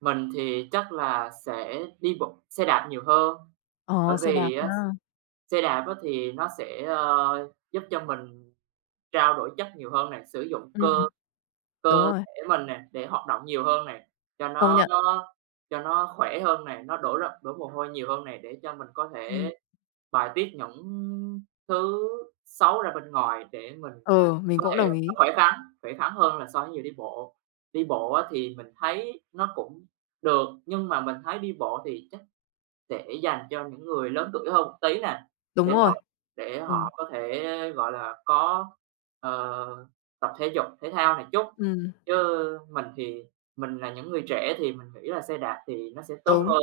Mình thì chắc là sẽ đi bộ xe đạp nhiều hơn. Ờ, Bởi xe đạp vì á, ha. xe đạp á, thì nó sẽ, ờ, giúp cho mình trao đổi chất nhiều hơn nè, sử dụng Ừm cơ hừm. Đúng cơ rồi. thể mình nè để hoạt động nhiều hơn nè, cho Công nó nhận. nó nó cho nó khỏe hơn này, nó đổ ra đổ mồ hôi nhiều hơn nè, để cho mình có Ừm. thể bài tiết những thứ xấu ra bên ngoài, để mình có Ừ, mình cơ cũng thể đồng nó ý. khỏe khoắn, khỏe khoắn hơn là so với người đi bộ. Đi bộ á, thì mình thấy nó cũng được, nhưng mà mình thấy đi bộ thì chắc sẽ dành cho những người lớn tuổi hơn một tí nè, Đúng để rồi. họ để Ừ. họ có thể, gọi là, có, ờ, tập thể dục thể thao nè chút. Ừm. Chứ mình thì mình là những người trẻ thì mình nghĩ là xe đạp thì nó sẽ tốt Đúng. hơn,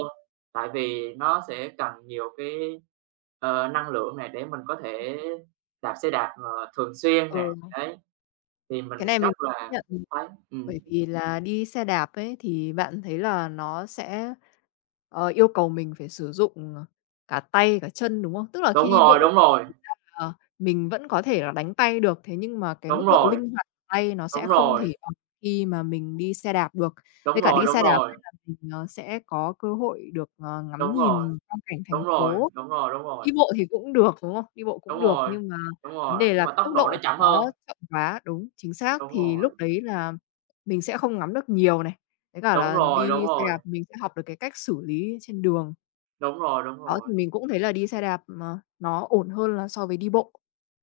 tại vì nó sẽ cần nhiều cái, ờ, năng lượng nè để mình có thể đạp xe đạp, ờ, thường xuyên nè, Ừ. đấy. Thì Cái này mình rất mình là nhận, ừm, thấy, ừm. bởi vì là đi xe đạp ấy, thì bạn thấy là nó sẽ, ờ, yêu cầu mình phải sử dụng cả tay cả chân, đúng không? Tức là khi Đúng đi rồi, bộ đúng rồi. thực chất là mình vẫn có thể là đánh tay được thế nhưng mà cái Đúng mức độ rồi. linh hoạt tay nó sẽ Đúng không rồi. thể bằng khi mà mình đi xe đạp được. Đúng Với cả rồi, đi đúng xe đạp, rồi. là mình, ờ, sẽ có cơ hội được, ờ, ngắm Đúng rồi, nhìn quang cảnh thành đúng rồi, phố. đúng rồi, đúng rồi. Đi bộ thì cũng được, đúng không? Đi bộ Đúng cũng được, rồi, nhưng mà đúng vấn rồi, đề nhưng là mà tốc tốc độ nó độ của chậm nó hơn. chậm quá đúng, chính xác, Đúng thì lúc rồi. đấy là mình sẽ không ngắm được nhiều này, với cả Đúng là rồi, đúng đi xe rồi. đạp mình sẽ học được cái cách xử lý trên đường. Đúng rồi, đúng Đó, thì rồi. mình cũng thấy là đi xe đạp, à, nó ổn hơn là so với đi bộ.